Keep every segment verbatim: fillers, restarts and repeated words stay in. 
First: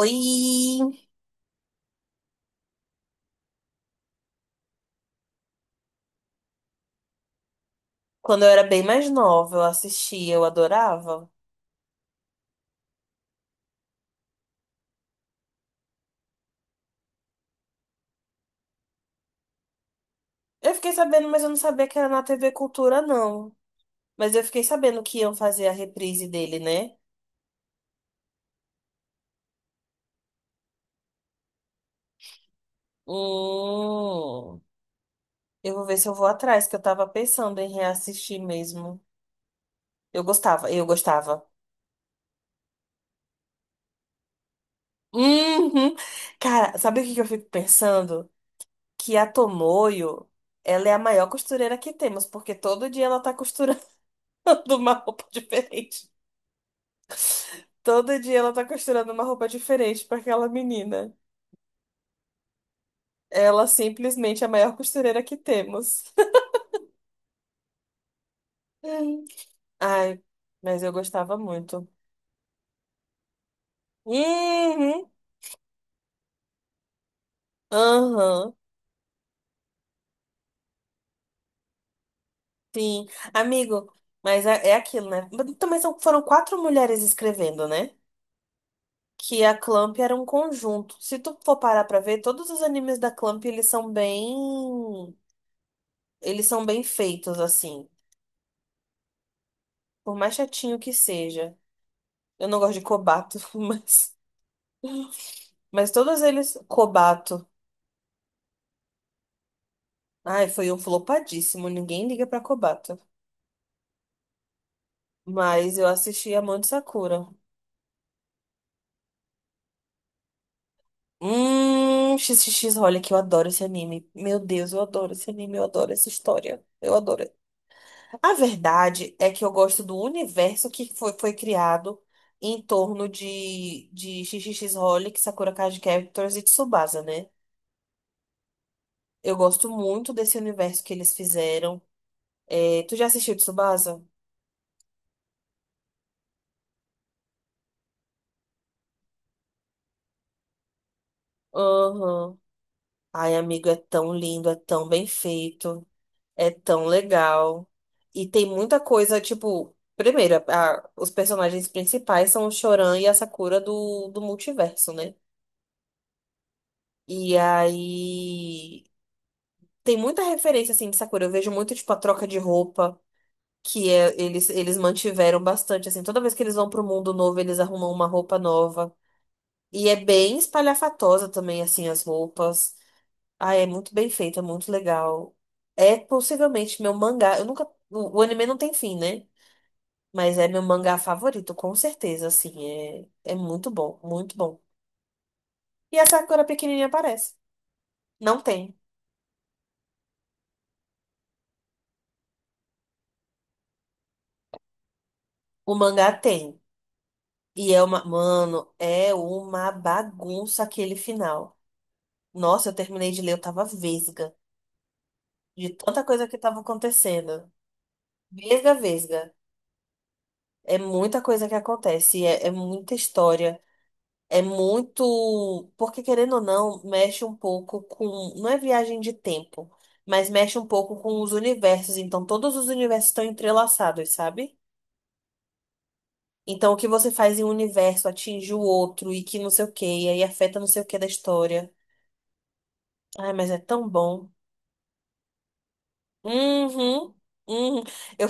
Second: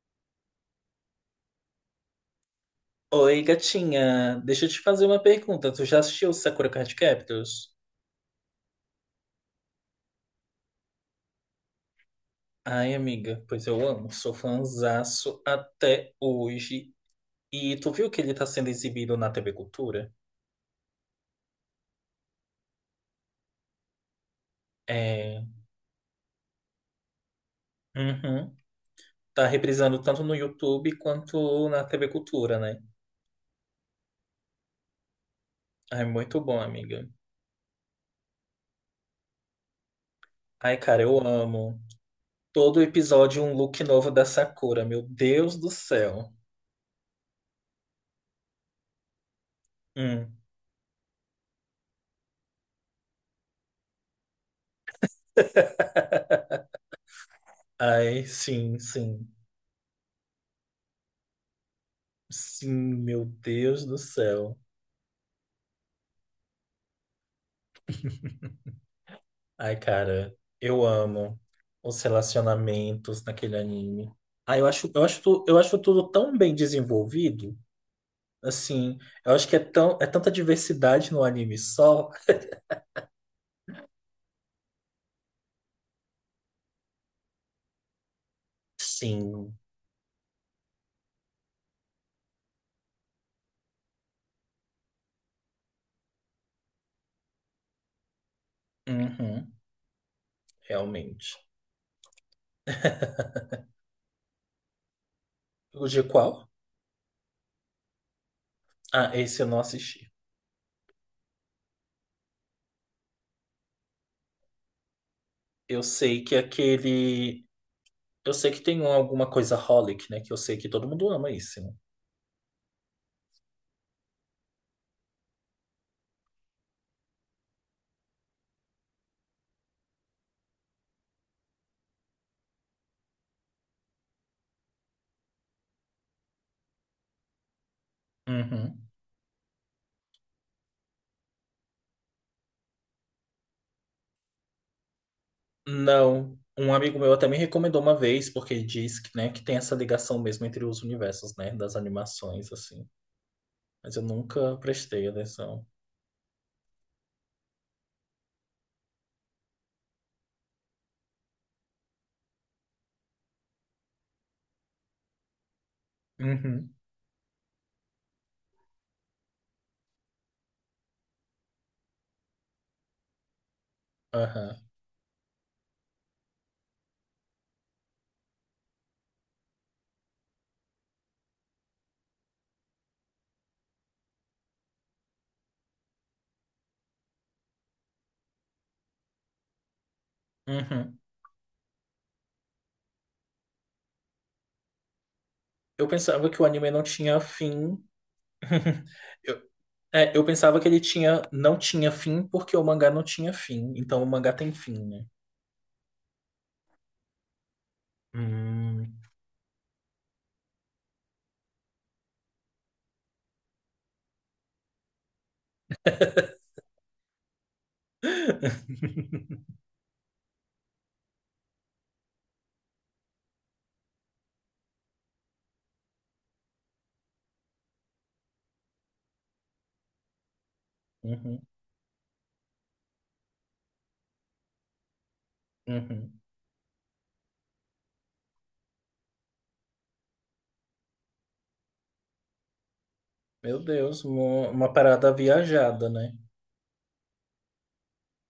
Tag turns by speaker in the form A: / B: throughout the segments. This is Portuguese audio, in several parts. A: Oi!
B: Oi, gatinha. Deixa eu te fazer uma pergunta. Tu já assistiu Sakura Card Captors?
A: Quando eu era bem mais nova, eu assistia, eu adorava.
B: Ai, amiga, pois eu amo. Sou fãzaço até hoje. E tu viu que ele tá sendo exibido na T V Cultura?
A: Eu fiquei sabendo, mas eu não sabia que era na T V Cultura, não. Mas eu fiquei sabendo que iam
B: É.
A: fazer a reprise dele, né?
B: Uhum. Tá reprisando tanto no YouTube quanto na T V Cultura, né?
A: Hum, eu vou ver
B: Ai,
A: se eu vou
B: muito bom,
A: atrás, que eu tava
B: amiga.
A: pensando em reassistir mesmo. Eu gostava,
B: Ai,
A: eu
B: cara, eu
A: gostava.
B: amo. Todo episódio um look novo da Sakura. Meu Deus do
A: Uhum.
B: céu.
A: Cara, sabe o que que eu fico pensando? Que a Tomoyo,
B: Hum.
A: ela é a maior costureira que temos, porque todo dia ela tá costurando uma roupa diferente. Todo
B: Ai,
A: dia ela tá
B: sim,
A: costurando uma
B: sim.
A: roupa diferente pra aquela menina.
B: Sim, meu
A: Ela
B: Deus do
A: simplesmente é a
B: céu.
A: maior costureira que temos. Hum.
B: Ai,
A: Ai,
B: cara,
A: mas
B: eu
A: eu gostava
B: amo
A: muito.
B: os relacionamentos naquele anime. Ah, eu acho, eu
A: Uhum.
B: acho, tu- eu acho tudo tão bem desenvolvido.
A: Aham,
B: Assim, eu acho que é tão, é tanta diversidade no anime só.
A: sim. Amigo, mas é, é aquilo, né? Mas também são, foram quatro mulheres escrevendo, né? Que
B: Sim,
A: a Clamp era um conjunto. Se tu for parar pra ver, todos os animes da Clamp, eles são bem... Eles são bem feitos, assim.
B: uhum,
A: Por mais chatinho que
B: realmente.
A: seja. Eu não gosto de Kobato, mas...
B: O
A: Mas
B: de
A: todos
B: qual?
A: eles, Kobato.
B: Ah, esse eu não assisti.
A: Ai, foi um flopadíssimo. Ninguém liga pra Kobato. Mas
B: Eu
A: eu
B: sei
A: assisti
B: que
A: Amante Sakura.
B: aquele. Eu sei que tem um- alguma coisa Holic, né? Que eu sei que todo mundo ama isso,
A: Hum, XXX, olha que eu adoro esse anime. Meu Deus, eu adoro esse anime, eu adoro essa história. Eu adoro. A verdade é que eu gosto do universo que foi, foi criado em torno de, de XXX Holic, Sakura Card Captors e Tsubasa, né?
B: né?
A: Eu gosto muito desse universo que eles fizeram. É, tu já assistiu Tsubasa?
B: Não. Um amigo meu até me recomendou uma vez, porque diz que, né, que tem essa ligação mesmo entre os universos, né, das
A: Aham.
B: animações, assim.
A: Ai, amigo, é
B: Mas eu
A: tão lindo, é
B: nunca
A: tão bem
B: prestei atenção.
A: feito, é tão legal. E tem muita coisa, tipo, primeiro, a- os personagens principais são o Choran e a Sakura do, do multiverso, né?
B: Uhum.
A: E aí tem muita referência assim de Sakura. Eu vejo muito, tipo, a troca de roupa, que é, eles,
B: Aham.
A: eles mantiveram bastante, assim, toda vez que eles vão pro mundo novo, eles arrumam uma roupa nova. E é bem espalhafatosa também, assim, as roupas. Ah, é muito bem feito, é muito legal. É possivelmente meu mangá. Eu nunca. O o anime não tem fim, né? Mas é meu mangá
B: Uhum.
A: favorito, com certeza, assim. É, é muito bom, muito bom.
B: Eu
A: E a
B: pensava que
A: Sakura
B: o anime não
A: pequenininha
B: tinha
A: aparece.
B: fim.
A: Não tem.
B: Eu, é, eu pensava que ele tinha, não tinha fim porque o mangá não tinha fim. Então o mangá tem fim, né?
A: O mangá tem. E é uma. Mano,
B: Hum.
A: é uma bagunça aquele final. Nossa, eu terminei de ler, eu tava vesga. De tanta coisa que tava acontecendo. Vesga, vesga. É muita coisa que acontece. É, é muita história. É muito. Porque, querendo ou não, mexe um pouco com. Não é viagem de tempo, mas mexe um pouco com os
B: Uhum,
A: universos. Então, todos os universos estão entrelaçados, sabe?
B: uhum.
A: Então, o que você faz em um universo atinge o outro e que não sei o quê, e aí afeta não sei o quê da história. Ai, mas é
B: Meu
A: tão
B: Deus,
A: bom.
B: uma, uma parada viajada, né?
A: Uhum. Uhum. Eu,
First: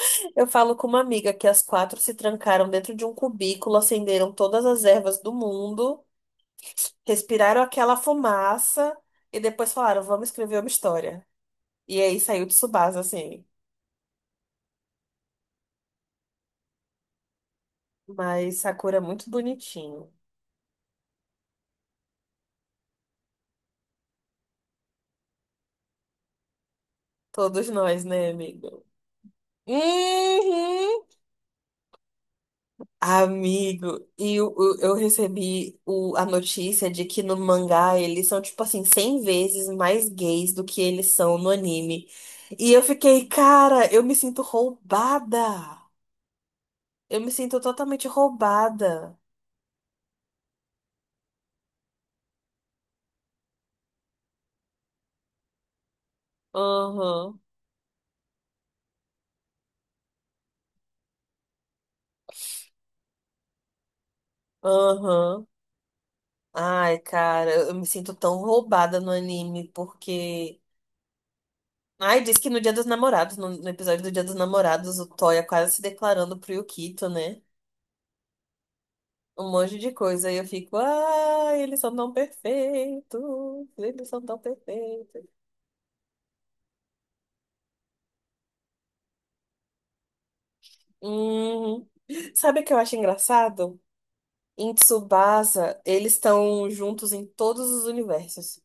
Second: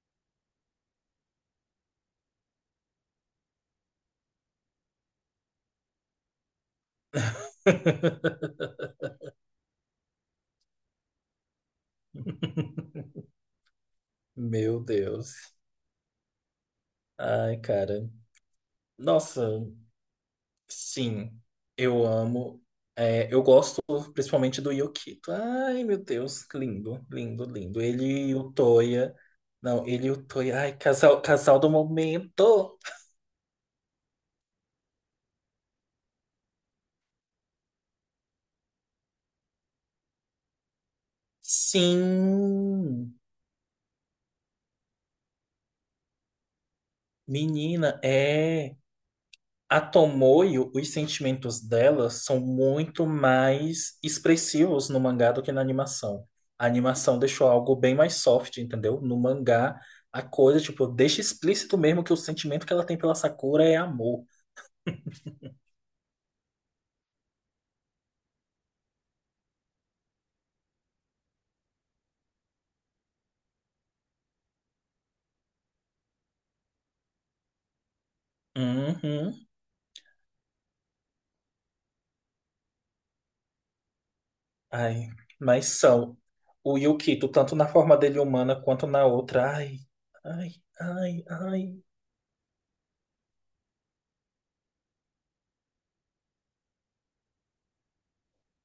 A: eu falo com uma amiga que as quatro se trancaram dentro de um cubículo, acenderam todas as ervas do mundo. Respiraram aquela fumaça e depois falaram, vamos escrever uma história. E aí saiu de Tsubasa, assim.
B: Meu Deus. Ai, cara.
A: Mas Sakura é muito
B: Nossa,
A: bonitinho.
B: sim, eu amo. É, eu gosto principalmente do Yukito. Ai, meu Deus, lindo, lindo,
A: Todos
B: lindo.
A: nós, né,
B: Ele e o
A: amigo?
B: Toya. Não, ele e o Toya. Ai,
A: Uhum.
B: casal, casal do momento.
A: Amigo, e eu, eu, eu recebi o, a notícia de que no mangá eles são, tipo assim, cem vezes mais gays do que eles são no anime. E eu
B: Sim,
A: fiquei, cara, eu me sinto roubada. Eu me sinto
B: menina,
A: totalmente
B: é.
A: roubada.
B: A Tomoyo, os sentimentos dela são muito mais expressivos no mangá do que na animação. A animação
A: Aham,
B: deixou algo bem mais soft, entendeu? No mangá, a coisa, tipo, deixa explícito mesmo que o sentimento que ela tem pela Sakura é amor.
A: aham. Ai, cara, eu me sinto tão roubada no anime, porque. Ai, diz que no Dia dos Namorados, no, no episódio do Dia dos Namorados, o Toya quase se declarando pro Yukito, né?
B: Uhum.
A: Um monte de coisa. E eu fico, ai, eles são tão perfeitos, eles são tão
B: Ai,
A: perfeitos.
B: mas são o Yukito, tanto na forma dele humana quanto na outra. Ai, ai, ai, ai.
A: Hum. Sabe o que eu acho engraçado? Em Tsubasa, eles estão juntos em todos os universos.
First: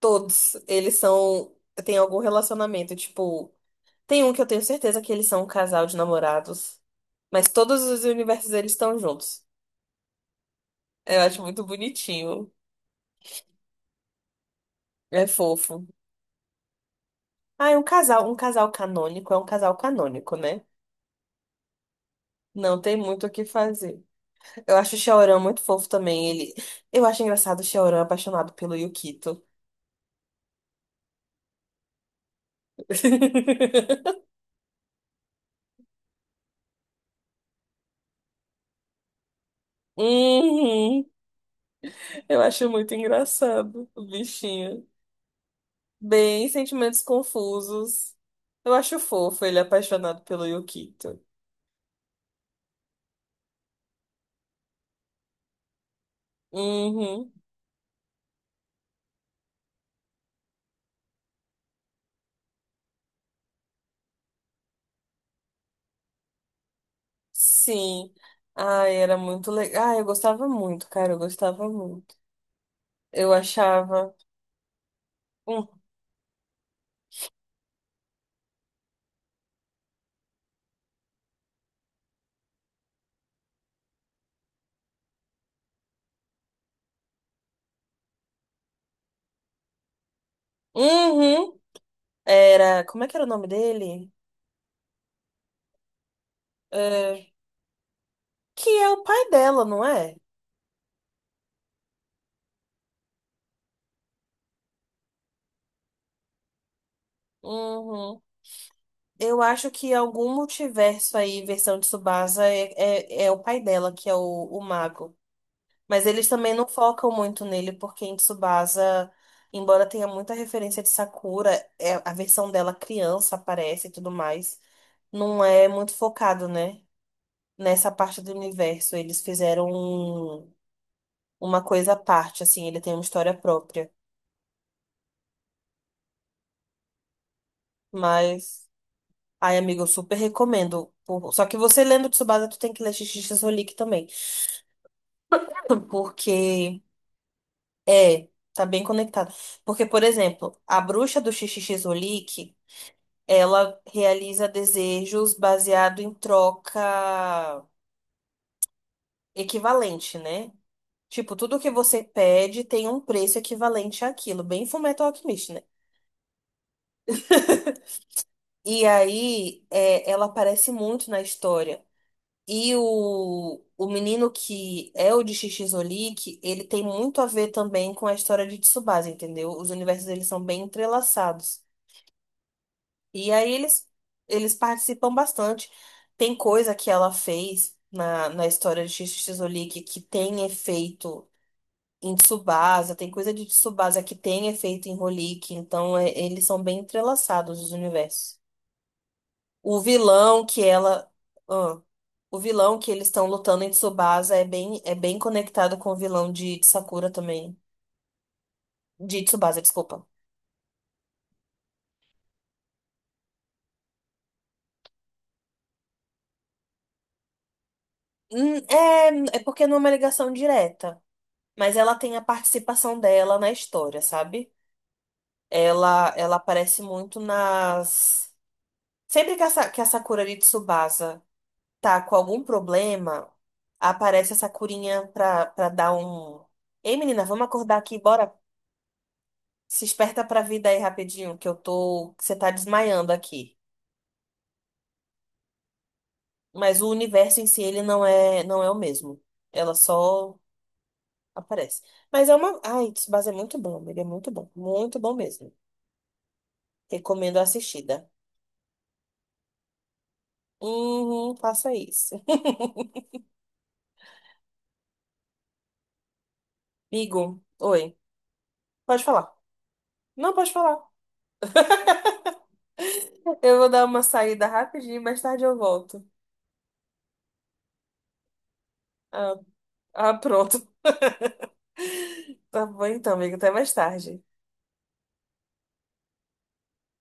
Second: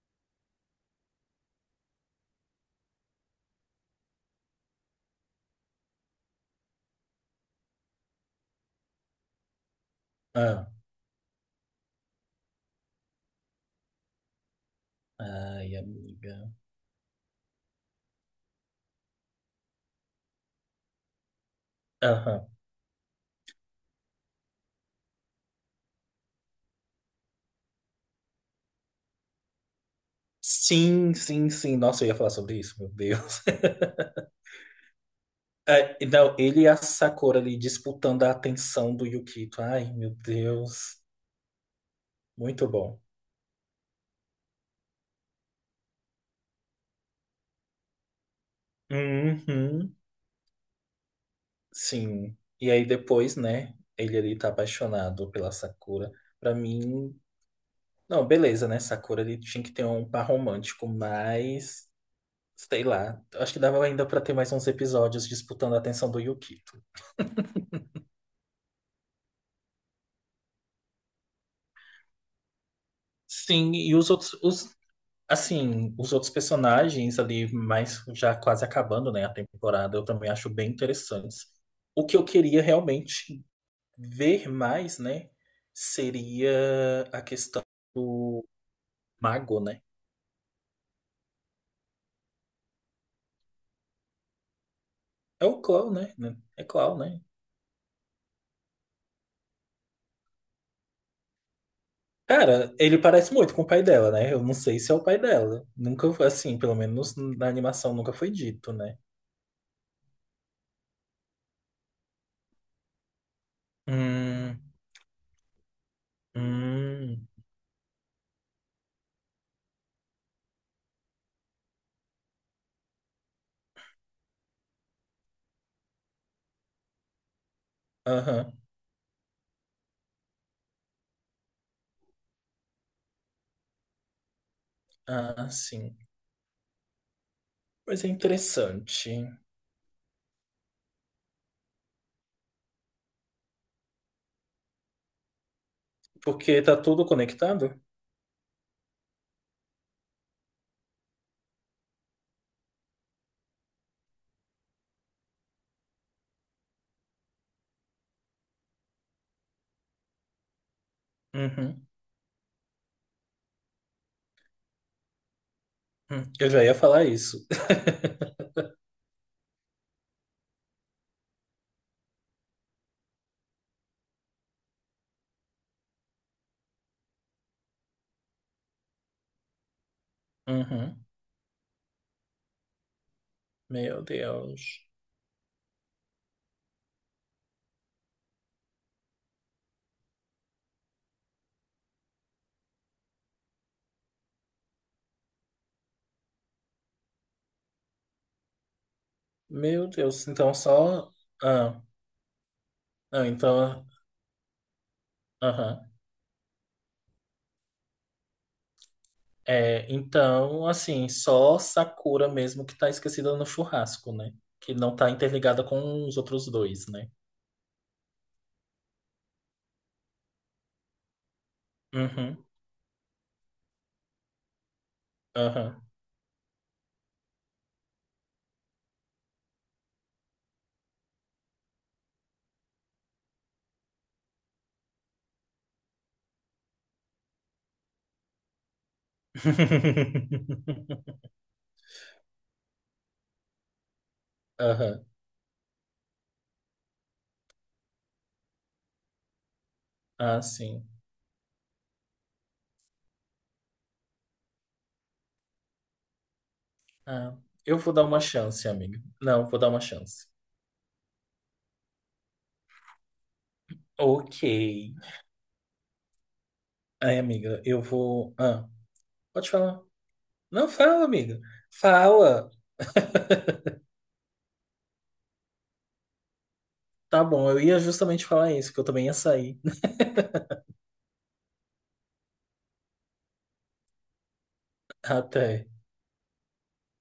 A: Todos. Eles são. Tem algum relacionamento, tipo. Tem um que eu tenho certeza que eles são um casal de namorados, mas todos os universos eles estão juntos.
B: Ah,
A: Eu acho muito bonitinho. É
B: ai,
A: fofo.
B: amiga.
A: Ah, é um casal, um casal canônico, é um casal canônico, né?
B: Aham.
A: Não tem muito o que fazer. Eu acho o Xiaoran muito fofo também. Ele, eu acho engraçado o Xiaoran apaixonado pelo Yukito.
B: Sim, sim, sim. Nossa, eu ia falar sobre isso, meu Deus. É, e não, ele e a Sakura ali disputando a atenção do Yukito. Ai, meu Deus.
A: Uhum. Eu
B: Muito
A: acho muito
B: bom.
A: engraçado o bichinho. Bem, sentimentos confusos. Eu acho fofo ele
B: Uhum,
A: apaixonado pelo Yukito.
B: sim. E aí depois, né? Ele ali tá apaixonado pela Sakura. Pra mim,
A: Uhum.
B: não, beleza, né? Sakura ele tinha que ter um par romântico, mas sei lá. Acho que dava ainda pra ter mais uns episódios disputando a atenção do Yukito.
A: Sim. Ai, era muito legal. Ah, eu gostava muito, cara, eu gostava muito. Eu
B: Sim, e os
A: achava.
B: outros, os
A: Hum.
B: assim, os outros personagens ali, mas já quase acabando, né, a temporada, eu também acho bem interessantes. O que eu queria realmente ver mais, né, seria a questão do mago, né?
A: Uhum. Era. Como é que era o nome dele?
B: É o Clau, né? É Clau, né?
A: É, que é o pai dela, não é?
B: Cara, ele parece muito com o pai dela, né? Eu não sei se é o pai dela. Nunca, assim, pelo menos na animação nunca
A: Uhum.
B: foi dito, né?
A: Eu acho que algum multiverso aí, versão de Tsubasa, é, é, é o pai dela, que é o,
B: Hum,
A: o mago. Mas eles também não focam
B: hum,
A: muito nele, porque em Tsubasa, embora tenha muita referência de Sakura, é, a versão dela criança aparece e tudo mais, não é muito focado, né? Nessa parte do
B: aham.
A: universo. Eles fizeram um- uma coisa à parte, assim, ele tem uma história própria.
B: Ah, sim. Mas é
A: Mas,
B: interessante.
A: ai, amigo, eu super recomendo. Por- Só que você lendo Tsubasa, tu tem que ler Xixi Rolik também.
B: Porque tá
A: Porque,
B: tudo conectado?
A: é, tá bem conectado. Porque, por exemplo, a bruxa do Xixi Rolik. Ela realiza desejos baseado em troca equivalente, né? Tipo, tudo que
B: Uhum,
A: você pede tem um preço equivalente àquilo, bem Fullmetal Alchemist, né?
B: uhum. Eu já ia falar isso.
A: E aí, é, ela aparece muito na história. E o, o menino que é o de Shichizolik, ele tem muito a ver também com a história de Tsubasa, entendeu? Os universos, eles são bem
B: Uhum.
A: entrelaçados. E aí eles,
B: Meu
A: eles
B: Deus.
A: participam bastante. Tem coisa que ela fez na, na história de Xixi Xixolique que tem efeito em Tsubasa, tem coisa de Tsubasa que tem efeito em Holick, então é- eles são bem entrelaçados os universos. O
B: Meu Deus.
A: vilão
B: Então
A: que ela.
B: só.
A: Ah,
B: Ah,
A: o vilão que eles
B: não,
A: estão lutando em
B: então.
A: Tsubasa é bem, é bem conectado
B: Aham.
A: com o vilão de, de Sakura também. De Tsubasa,
B: É,
A: desculpa.
B: então, assim, só Sakura mesmo que tá esquecida no churrasco, né? Que não tá interligada com os outros dois, né?
A: Hum, É, é porque não é uma ligação direta. Mas ela tem a
B: Uhum.
A: participação dela na história, sabe?
B: Aham.
A: Ela, ela aparece muito nas. Sempre que essa que a Sakura de Tsubasa tá com algum problema, aparece a Sakurinha pra, pra dar um. Ei, menina, vamos acordar aqui, bora. Se esperta pra vida aí rapidinho, que eu tô. Que você tá desmaiando aqui.
B: Aham.
A: Mas o universo em si, ele não é, não é o mesmo. Ela só
B: Ah, sim.
A: aparece. Mas é uma. Ai, Tsubasa é muito bom, ele é muito bom. Muito bom mesmo.
B: Ah,
A: Recomendo a
B: eu vou dar
A: assistida.
B: uma chance, amiga. Não, vou dar uma chance.
A: Uhum, faça isso.
B: Ok. Ai,
A: Amigo,
B: amiga, eu
A: oi.
B: vou. Ah.
A: Pode falar.
B: Pode falar.
A: Não, pode
B: Não,
A: falar.
B: fala, amiga. Fala.
A: Eu vou dar uma saída rapidinho, mais tarde eu volto.
B: Tá bom, eu ia justamente falar isso, que eu também ia
A: Ah,
B: sair
A: ah, pronto. Tá bom então, amigo. Até mais tarde.
B: até.